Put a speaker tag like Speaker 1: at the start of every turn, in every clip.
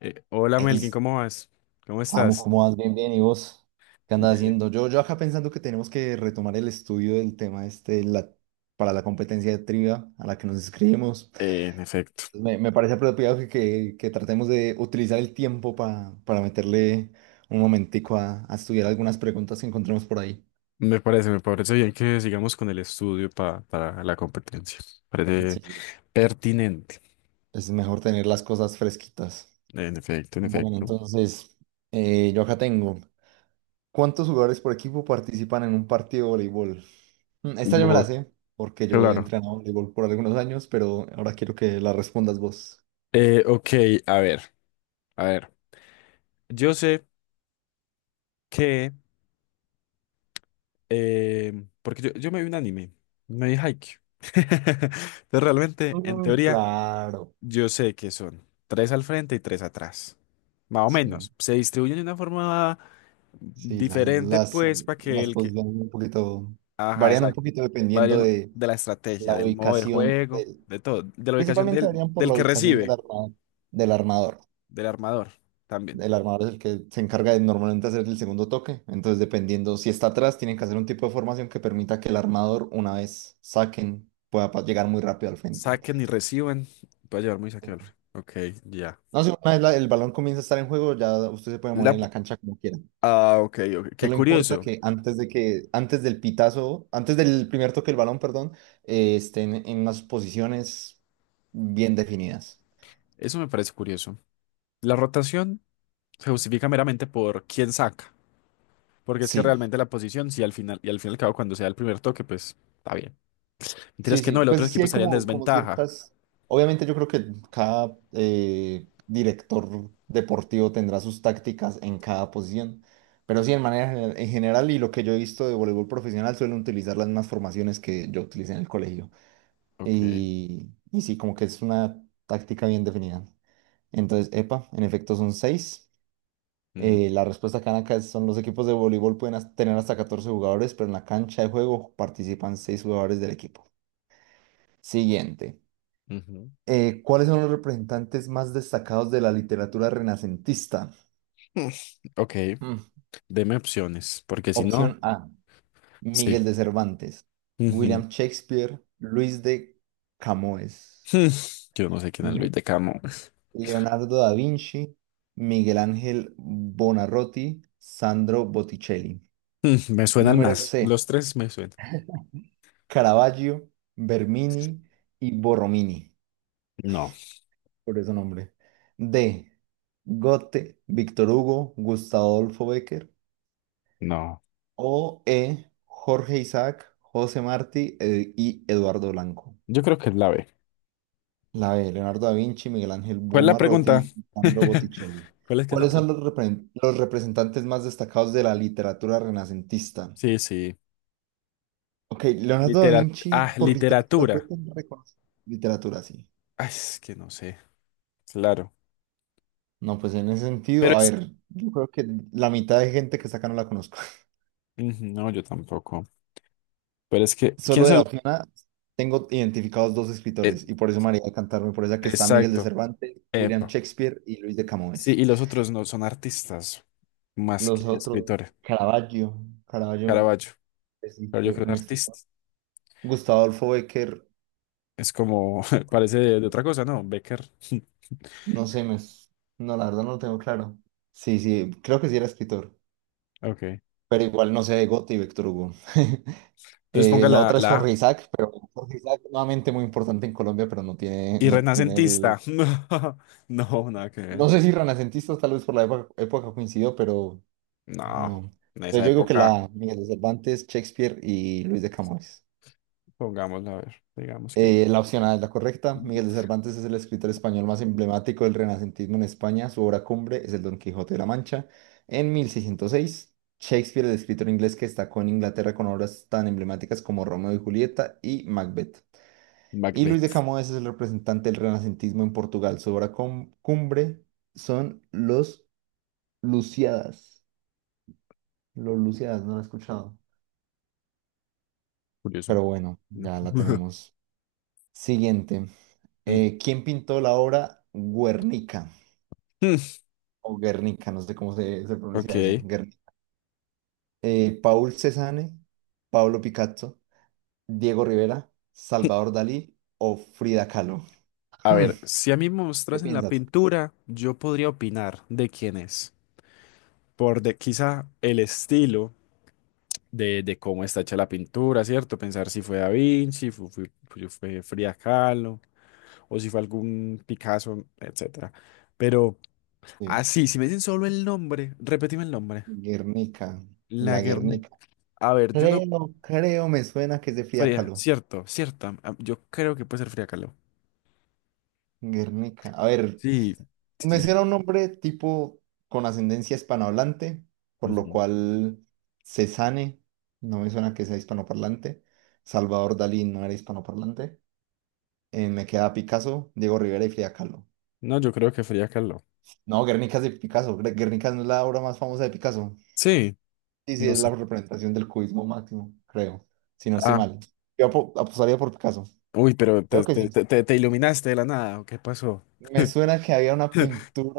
Speaker 1: Hola
Speaker 2: Hey,
Speaker 1: Melkin, ¿cómo vas? ¿Cómo
Speaker 2: Samu,
Speaker 1: estás?
Speaker 2: ¿cómo vas? Bien, bien. ¿Y vos? ¿Qué andas
Speaker 1: Bien.
Speaker 2: haciendo? Yo acá pensando que tenemos que retomar el estudio del tema este, para la competencia de trivia a la que nos inscribimos.
Speaker 1: En efecto,
Speaker 2: Entonces, Me parece apropiado que tratemos de utilizar el tiempo para meterle un momentico a estudiar algunas preguntas que encontremos por ahí.
Speaker 1: me parece bien que sigamos con el estudio para la competencia.
Speaker 2: Sí,
Speaker 1: Parece
Speaker 2: sí.
Speaker 1: pertinente.
Speaker 2: Es mejor tener las cosas fresquitas.
Speaker 1: En efecto, en
Speaker 2: Bueno,
Speaker 1: efecto.
Speaker 2: entonces, yo acá tengo. ¿Cuántos jugadores por equipo participan en un partido de voleibol? Esta yo me la
Speaker 1: Bu-
Speaker 2: sé, porque yo he
Speaker 1: claro.
Speaker 2: entrenado voleibol por algunos años, pero ahora quiero que la respondas vos.
Speaker 1: Ok, a ver, a ver. Yo sé que, eh, porque yo me vi un anime, me vi Haikyuu. Entonces realmente, en
Speaker 2: Mm,
Speaker 1: teoría,
Speaker 2: claro.
Speaker 1: yo sé que son tres al frente y tres atrás. Más o
Speaker 2: Sí,
Speaker 1: menos. Se distribuyen de una forma
Speaker 2: sí, la-
Speaker 1: diferente,
Speaker 2: las,
Speaker 1: pues, para que
Speaker 2: las
Speaker 1: el que.
Speaker 2: posiciones un poquito,
Speaker 1: Ajá,
Speaker 2: varían un
Speaker 1: exacto.
Speaker 2: poquito dependiendo
Speaker 1: Varían
Speaker 2: de
Speaker 1: de la estrategia,
Speaker 2: la
Speaker 1: del modo de
Speaker 2: ubicación
Speaker 1: juego, de todo. De la ubicación
Speaker 2: principalmente
Speaker 1: del,
Speaker 2: varían por
Speaker 1: del
Speaker 2: la
Speaker 1: que
Speaker 2: ubicación
Speaker 1: recibe,
Speaker 2: del armador.
Speaker 1: del armador también.
Speaker 2: El armador es el que se encarga de normalmente hacer el segundo toque, entonces dependiendo si está atrás, tienen que hacer un tipo de formación que permita que el armador, una vez saquen, pueda llegar muy rápido al frente.
Speaker 1: Saquen y reciban. Puede llevar muy saque al frente. Ok, ya.
Speaker 2: No, si una vez el balón comienza a estar en juego, ya usted se puede mover
Speaker 1: La,
Speaker 2: en
Speaker 1: p-
Speaker 2: la cancha como quiera.
Speaker 1: ok, ok. Qué
Speaker 2: Solo importa
Speaker 1: curioso.
Speaker 2: que antes del pitazo, antes del primer toque del balón, perdón, estén en unas posiciones bien definidas.
Speaker 1: Eso me parece curioso. La rotación se justifica meramente por quién saca. Porque es que
Speaker 2: Sí,
Speaker 1: realmente la posición, si al final, y al fin y al cabo, cuando sea el primer toque, pues está bien. Mentiras
Speaker 2: sí,
Speaker 1: que
Speaker 2: sí.
Speaker 1: no, el otro
Speaker 2: Pues sí
Speaker 1: equipo
Speaker 2: hay
Speaker 1: estaría en
Speaker 2: como
Speaker 1: desventaja.
Speaker 2: ciertas. Obviamente yo creo que cada director deportivo tendrá sus tácticas en cada posición. Pero sí, en general, y lo que yo he visto de voleibol profesional suelen utilizar las mismas formaciones que yo utilicé en el colegio.
Speaker 1: Ok.
Speaker 2: Y sí, como que es una táctica bien definida. Entonces, epa, en efecto son seis.
Speaker 1: Ujú,
Speaker 2: La respuesta que dan acá son los equipos de voleibol pueden tener hasta 14 jugadores, pero en la cancha de juego participan seis jugadores del equipo. Siguiente.
Speaker 1: ujú.
Speaker 2: ¿Cuáles son los representantes más destacados de la literatura renacentista?
Speaker 1: Mm, Ok,
Speaker 2: Mm,
Speaker 1: deme opciones, porque si no,
Speaker 2: Opción A,
Speaker 1: sí.
Speaker 2: Miguel de Cervantes,
Speaker 1: Ujú.
Speaker 2: William Shakespeare, Luis de Camoes.
Speaker 1: Mm, Yo no sé quién es
Speaker 2: B,
Speaker 1: Luis de Camo.
Speaker 2: Leonardo da Vinci, Miguel Ángel Buonarroti, Sandro Botticelli.
Speaker 1: Me suenan
Speaker 2: Número
Speaker 1: más.
Speaker 2: C,
Speaker 1: Los tres me suenan.
Speaker 2: Caravaggio, Bernini y Borromini,
Speaker 1: No,
Speaker 2: por ese nombre. D, Goethe, Víctor Hugo, Gustavo Adolfo Bécquer.
Speaker 1: no.
Speaker 2: O E, Jorge Isaac, José Martí y Eduardo Blanco.
Speaker 1: Yo creo que es la B.
Speaker 2: La B, Leonardo da Vinci, Miguel Ángel
Speaker 1: ¿Cuál es la pregunta?
Speaker 2: Buonarroti y Sandro Botticelli.
Speaker 1: ¿Cuál es que es la
Speaker 2: ¿Cuáles son
Speaker 1: pregunta?
Speaker 2: los los representantes más destacados de la literatura renacentista?
Speaker 1: Sí, sí.
Speaker 2: Ok, Leonardo da Vinci por literatura fue
Speaker 1: Literatura.
Speaker 2: tan reconocido. Literatura, sí.
Speaker 1: Ay, es que no sé. Claro.
Speaker 2: No, pues en ese
Speaker 1: Pero
Speaker 2: sentido, a
Speaker 1: es
Speaker 2: ver, yo creo que la mitad de gente que está acá no la conozco.
Speaker 1: ujú. No, yo tampoco. Pero es que, ¿quién
Speaker 2: Solo de la
Speaker 1: son?
Speaker 2: opción A tengo identificados dos
Speaker 1: Eh,
Speaker 2: escritores y por eso María de Cantarme, por esa que está Miguel de
Speaker 1: exacto.
Speaker 2: Cervantes, William
Speaker 1: Epa.
Speaker 2: Shakespeare y Luis de
Speaker 1: Sí,
Speaker 2: Camões.
Speaker 1: y los otros no son artistas más que
Speaker 2: Los otros,
Speaker 1: escritores.
Speaker 2: Caravaggio, Caravaggio
Speaker 1: Caravaggio.
Speaker 2: es un
Speaker 1: Pero yo
Speaker 2: eh,
Speaker 1: creo que
Speaker 2: un
Speaker 1: es artista.
Speaker 2: escritor. Gustavo Adolfo Becker,
Speaker 1: Es como, parece de otra cosa, ¿no? Becker.
Speaker 2: no sé, no, la verdad no lo tengo claro. Sí, sí, creo que sí era escritor.
Speaker 1: Ok.
Speaker 2: Pero igual no sé de Goethe y Víctor Hugo.
Speaker 1: Entonces ponga
Speaker 2: La
Speaker 1: la,
Speaker 2: otra es
Speaker 1: la A.
Speaker 2: Jorge Isaac, pero Jorge Isaac nuevamente muy importante en Colombia, pero no tiene,
Speaker 1: Y
Speaker 2: no tiene el.
Speaker 1: renacentista. No, no, nada que ver.
Speaker 2: No sé si renacentistas tal vez por la época coincidió, pero
Speaker 1: No,
Speaker 2: no.
Speaker 1: en
Speaker 2: Entonces
Speaker 1: esa
Speaker 2: yo digo que
Speaker 1: época,
Speaker 2: la Miguel de Cervantes, Shakespeare y Luis de Camões.
Speaker 1: pongámosla a ver. Digamos que
Speaker 2: La opción A es la correcta. Miguel de Cervantes es el escritor español más emblemático del renacentismo en España. Su obra cumbre es el Don Quijote de la Mancha. En 1606, Shakespeare, el escritor inglés que destacó en Inglaterra con obras tan emblemáticas como Romeo y Julieta y Macbeth. Y Luis de
Speaker 1: Macbeth.
Speaker 2: Camoes es el representante del renacentismo en Portugal. Su obra cumbre son los Luciadas. Los Luciadas, no lo he escuchado.
Speaker 1: Curioso.
Speaker 2: Pero bueno, ya la tenemos. Siguiente.
Speaker 1: Mm.
Speaker 2: ¿Quién pintó la obra Guernica? O Guernica, no sé cómo se pronuncia eso,
Speaker 1: Ok.
Speaker 2: Guernica. Paul Cézanne, Pablo Picasso, Diego Rivera, Salvador Dalí o Frida Kahlo.
Speaker 1: A
Speaker 2: Hmm,
Speaker 1: ver, si a mí me
Speaker 2: ¿Qué
Speaker 1: mostrasen la
Speaker 2: piensas?
Speaker 1: pintura, yo podría opinar de quién es. Quizá el estilo de cómo está hecha la pintura, ¿cierto? Pensar si fue Da Vinci, fue, Frida Kahlo, o si fue algún Picasso, etcétera. Pero
Speaker 2: Sí.
Speaker 1: así, si me dicen solo el nombre, repetime el nombre.
Speaker 2: Guernica, la
Speaker 1: Laguerre.
Speaker 2: Guernica.
Speaker 1: A ver, yo no.
Speaker 2: Me suena que es de Frida
Speaker 1: Frida,
Speaker 2: Kahlo.
Speaker 1: cierto, cierto. Yo creo que puede ser Frida Kahlo.
Speaker 2: Guernica. A ver,
Speaker 1: Sí. Sí,
Speaker 2: me suena un nombre tipo con ascendencia hispanohablante, por lo
Speaker 1: ujú.
Speaker 2: cual Cézanne, no me suena que sea hispanoparlante. Salvador Dalí no era hispanoparlante. Me queda Picasso, Diego Rivera y Frida Kahlo.
Speaker 1: No, yo creo que Frida Kahlo.
Speaker 2: No, Guernica es de Picasso. Guernica no es la obra más famosa de Picasso.
Speaker 1: Sí,
Speaker 2: Sí, sí,
Speaker 1: no
Speaker 2: es
Speaker 1: sé.
Speaker 2: la representación del cubismo máximo, creo. Si no estoy
Speaker 1: Ah.
Speaker 2: mal. Yo apostaría por Picasso.
Speaker 1: Uy, pero te-
Speaker 2: Creo que
Speaker 1: te-
Speaker 2: sí.
Speaker 1: te- te- te iluminaste de la nada, ¿o qué pasó?
Speaker 2: Me suena que había una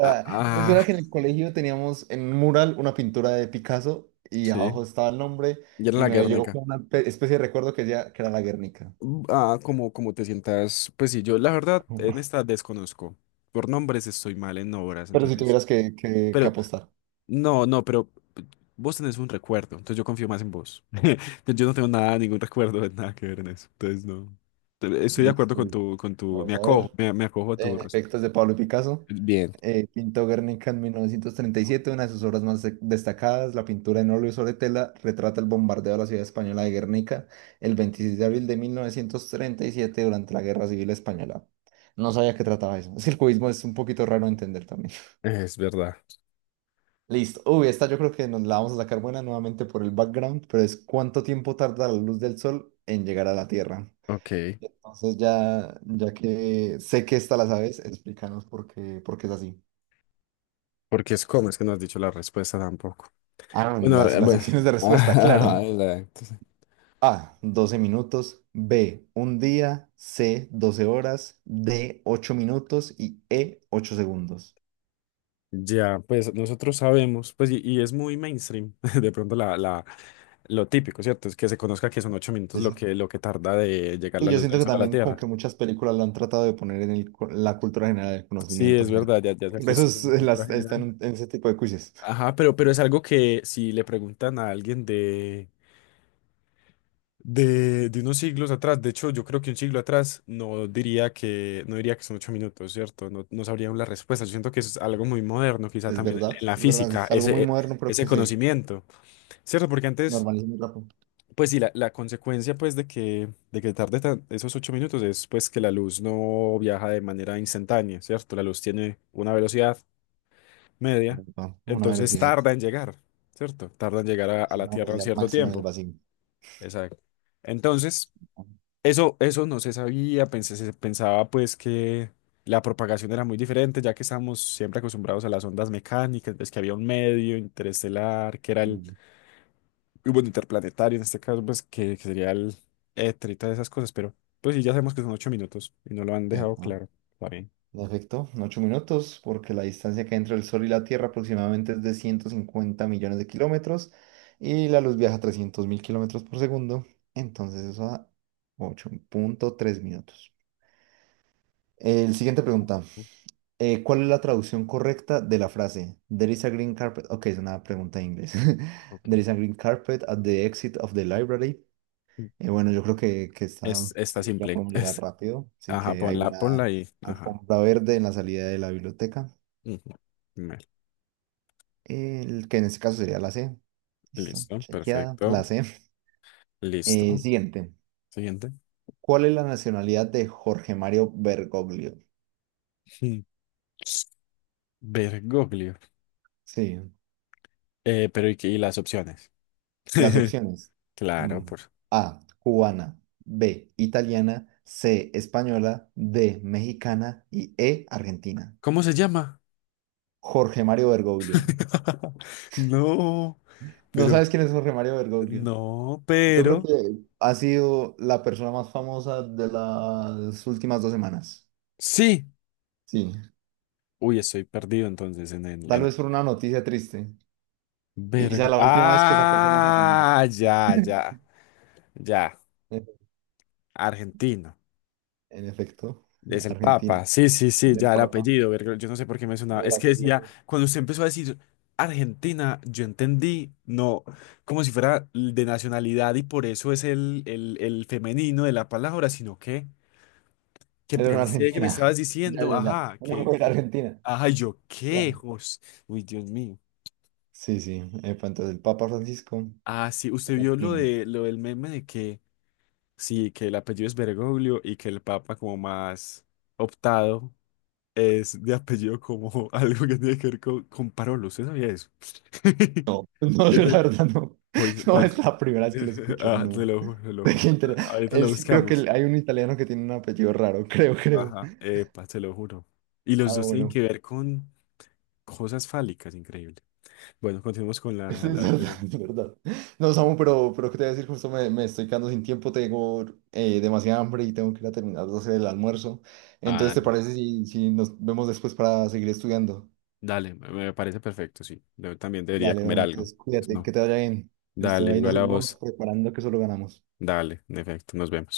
Speaker 1: Ah,
Speaker 2: Me
Speaker 1: ah,
Speaker 2: suena que en el colegio teníamos en un mural una pintura de Picasso y
Speaker 1: sí,
Speaker 2: abajo estaba el nombre
Speaker 1: ya era
Speaker 2: y
Speaker 1: la
Speaker 2: me llegó
Speaker 1: Guernica.
Speaker 2: como una especie de recuerdo que decía que era la Guernica.
Speaker 1: Ah, como te sientas, pues sí, yo la verdad en esta desconozco. Por nombres estoy mal en obras,
Speaker 2: Pero si
Speaker 1: entonces.
Speaker 2: tuvieras que
Speaker 1: Pero,
Speaker 2: apostar.
Speaker 1: no, no, pero vos tenés un recuerdo, entonces yo confío más en vos. Yo no tengo nada, ningún recuerdo de nada que ver en eso, entonces no. Estoy de acuerdo
Speaker 2: Listo,
Speaker 1: con
Speaker 2: listo.
Speaker 1: tu, con tu,
Speaker 2: Vamos
Speaker 1: me
Speaker 2: a
Speaker 1: acojo,
Speaker 2: ver.
Speaker 1: me, me acojo a tu
Speaker 2: En
Speaker 1: respuesta.
Speaker 2: efecto, es de Pablo Picasso.
Speaker 1: Bien,
Speaker 2: Pintó Guernica en 1937, una de sus obras más destacadas, la pintura en óleo sobre tela, retrata el bombardeo de la ciudad española de Guernica el 26 de abril de 1937 durante la Guerra Civil Española. No sabía que trataba eso. Es que el cubismo es un poquito raro de entender también.
Speaker 1: es verdad.
Speaker 2: Listo. Uy, esta yo creo que nos la vamos a sacar buena nuevamente por el background, pero es cuánto tiempo tarda la luz del sol en llegar a la Tierra.
Speaker 1: Ok,
Speaker 2: Entonces ya, ya que sé que esta la sabes, explícanos por qué es así.
Speaker 1: porque es como, es que no has dicho la respuesta tampoco.
Speaker 2: Ah, bueno,
Speaker 1: Bueno,
Speaker 2: las,
Speaker 1: ahora,
Speaker 2: las
Speaker 1: bueno,
Speaker 2: opciones de respuesta,
Speaker 1: ajá,
Speaker 2: claro.
Speaker 1: exacto.
Speaker 2: A, 12 minutos. B, un día. C, 12 horas. D, 8 minutos. Y E, 8 segundos.
Speaker 1: Ya, pues nosotros sabemos, pues, y es muy mainstream, de pronto lo típico, ¿cierto? Es que se conozca que son 8 minutos
Speaker 2: Sí,
Speaker 1: lo
Speaker 2: sí.
Speaker 1: que, lo que tarda de llegar
Speaker 2: Y
Speaker 1: la
Speaker 2: yo
Speaker 1: luz
Speaker 2: siento
Speaker 1: del
Speaker 2: que
Speaker 1: sol a la
Speaker 2: también como
Speaker 1: Tierra.
Speaker 2: que muchas películas lo han tratado de poner en el la cultura general, el
Speaker 1: Sí,
Speaker 2: conocimiento
Speaker 1: es
Speaker 2: general.
Speaker 1: verdad, ya, ya se ha
Speaker 2: Por eso
Speaker 1: puesto como cultura general.
Speaker 2: están en ese tipo de quizzes.
Speaker 1: Ajá, pero es algo que si le preguntan a alguien de unos siglos atrás. De hecho, yo creo que un siglo atrás no diría que son 8 minutos, ¿cierto? No, no sabrían la respuesta. Yo siento que eso es algo muy moderno, quizá
Speaker 2: Es
Speaker 1: también en
Speaker 2: verdad,
Speaker 1: en la
Speaker 2: es verdad.
Speaker 1: física,
Speaker 2: Es algo muy
Speaker 1: ese,
Speaker 2: moderno, pero
Speaker 1: ese
Speaker 2: que se
Speaker 1: conocimiento, ¿cierto? Porque antes,
Speaker 2: normaliza muy rápido.
Speaker 1: pues sí, la consecuencia pues de que tarde esos 8 minutos es pues que la luz no viaja de manera instantánea, ¿cierto? La luz tiene una velocidad media,
Speaker 2: Epa, Una
Speaker 1: entonces
Speaker 2: velocidad,
Speaker 1: tarda en llegar, ¿cierto? Tarda en llegar a la
Speaker 2: una
Speaker 1: Tierra un
Speaker 2: velocidad
Speaker 1: cierto
Speaker 2: máxima en el
Speaker 1: tiempo.
Speaker 2: vacío.
Speaker 1: Exacto. Entonces, eso no se sabía, se pensaba pues que la propagación era muy diferente, ya que estamos siempre acostumbrados a las ondas mecánicas, pues que había un medio interestelar, que era el,
Speaker 2: Mm,
Speaker 1: y bueno, interplanetario en este caso, pues que sería el éter y todas esas cosas, pero pues sí, ya sabemos que son 8 minutos y no lo han dejado
Speaker 2: Epa.
Speaker 1: claro. Está bien.
Speaker 2: En efecto, 8 minutos, porque la distancia que hay entre el Sol y la Tierra aproximadamente es de 150 millones de kilómetros y la luz viaja a 300 mil kilómetros por segundo, entonces eso da 8,3 minutos. El siguiente pregunta,
Speaker 1: Mm,
Speaker 2: ¿cuál es la traducción correcta de la frase There is a green carpet? Ok, es una pregunta en inglés. There
Speaker 1: Ok.
Speaker 2: is a green carpet at the exit of the library.
Speaker 1: Mm.
Speaker 2: Bueno, yo creo que está,
Speaker 1: Está
Speaker 2: sí, la
Speaker 1: simple.
Speaker 2: podemos llegar rápido, sí
Speaker 1: Ajá,
Speaker 2: que hay
Speaker 1: ponla,
Speaker 2: una
Speaker 1: ponla y, ajá.
Speaker 2: alfombra verde en la salida de la biblioteca.
Speaker 1: Ujú. Mel,
Speaker 2: El que en este caso sería la C. Listo,
Speaker 1: listo,
Speaker 2: chequeada,
Speaker 1: perfecto,
Speaker 2: la C.
Speaker 1: listo.
Speaker 2: Siguiente.
Speaker 1: Siguiente.
Speaker 2: ¿Cuál es la nacionalidad de Jorge Mario Bergoglio?
Speaker 1: Mm. Bergoglio.
Speaker 2: Sí,
Speaker 1: Pero ¿y, y las opciones?
Speaker 2: las opciones.
Speaker 1: Claro,
Speaker 2: Mm,
Speaker 1: por...
Speaker 2: A, cubana, B, italiana, C, española, D, mexicana y E, argentina.
Speaker 1: ¿Cómo se llama?
Speaker 2: Jorge Mario Bergoglio.
Speaker 1: No,
Speaker 2: ¿No
Speaker 1: pero...
Speaker 2: sabes quién es Jorge Mario Bergoglio?
Speaker 1: No,
Speaker 2: Yo creo que
Speaker 1: pero...
Speaker 2: ha sido la persona más famosa de las últimas 2 semanas.
Speaker 1: Sí.
Speaker 2: Sí,
Speaker 1: Uy, estoy perdido entonces en el...
Speaker 2: tal
Speaker 1: En
Speaker 2: vez
Speaker 1: el...
Speaker 2: por una noticia triste. Y sea la última vez que esa persona sea famosa.
Speaker 1: Ya, ya, ya. Argentino.
Speaker 2: En efecto,
Speaker 1: Es el
Speaker 2: Argentina.
Speaker 1: Papa, sí, sí, sí,
Speaker 2: El
Speaker 1: ya el
Speaker 2: Papa.
Speaker 1: apellido, verga, yo no sé por qué me sonaba.
Speaker 2: El
Speaker 1: Es que decía,
Speaker 2: apellido.
Speaker 1: cuando usted empezó a decir Argentina, yo entendí, no, como si fuera de nacionalidad y por eso es el femenino de la palabra, sino que
Speaker 2: Era una
Speaker 1: pensé que me
Speaker 2: argentina.
Speaker 1: estabas
Speaker 2: Ya,
Speaker 1: diciendo,
Speaker 2: ya, ya.
Speaker 1: ajá,
Speaker 2: Una mujer argentina.
Speaker 1: ajá, y yo,
Speaker 2: Ya.
Speaker 1: ¿qué? Jos- Uy, Dios mío.
Speaker 2: Sí, sí. Epa, entonces el Papa Francisco.
Speaker 1: Ah, sí, usted vio
Speaker 2: Argentina.
Speaker 1: lo del meme de que, sí, que el apellido es Bergoglio y que el Papa como más optado es de apellido como algo que tiene que ver con Parolo. ¿Usted sabía eso?
Speaker 2: No, no, yo la
Speaker 1: Este,
Speaker 2: verdad no.
Speaker 1: uy,
Speaker 2: No es
Speaker 1: parce,
Speaker 2: la primera vez que lo escucho.
Speaker 1: te
Speaker 2: No.
Speaker 1: lo juro, te lo
Speaker 2: De
Speaker 1: juro.
Speaker 2: qué inter-
Speaker 1: Ahorita lo
Speaker 2: Él sí creo que
Speaker 1: buscamos.
Speaker 2: hay un italiano que tiene un apellido raro. Creo.
Speaker 1: Ajá. Epa, te lo juro. Y los
Speaker 2: Ah,
Speaker 1: dos tienen que
Speaker 2: bueno.
Speaker 1: ver con cosas fálicas, increíble. Bueno, continuemos con
Speaker 2: Es
Speaker 1: la
Speaker 2: verdad,
Speaker 1: pregunta.
Speaker 2: es verdad. No, Samu, pero ¿qué te voy a decir? Justo me estoy quedando sin tiempo, tengo demasiada hambre y tengo que ir a terminar de hacer el almuerzo. Entonces,
Speaker 1: Ah,
Speaker 2: ¿te
Speaker 1: dale.
Speaker 2: parece si nos vemos después para seguir estudiando?
Speaker 1: Dale, me parece perfecto, sí. Yo también debería
Speaker 2: Dale,
Speaker 1: comer
Speaker 2: hombre,
Speaker 1: algo.
Speaker 2: entonces
Speaker 1: Pues
Speaker 2: cuídate,
Speaker 1: no.
Speaker 2: que te vaya bien. Listo,
Speaker 1: Dale,
Speaker 2: ahí nos
Speaker 1: igual a
Speaker 2: seguimos
Speaker 1: vos.
Speaker 2: preparando que solo ganamos.
Speaker 1: Dale, en efecto, nos vemos.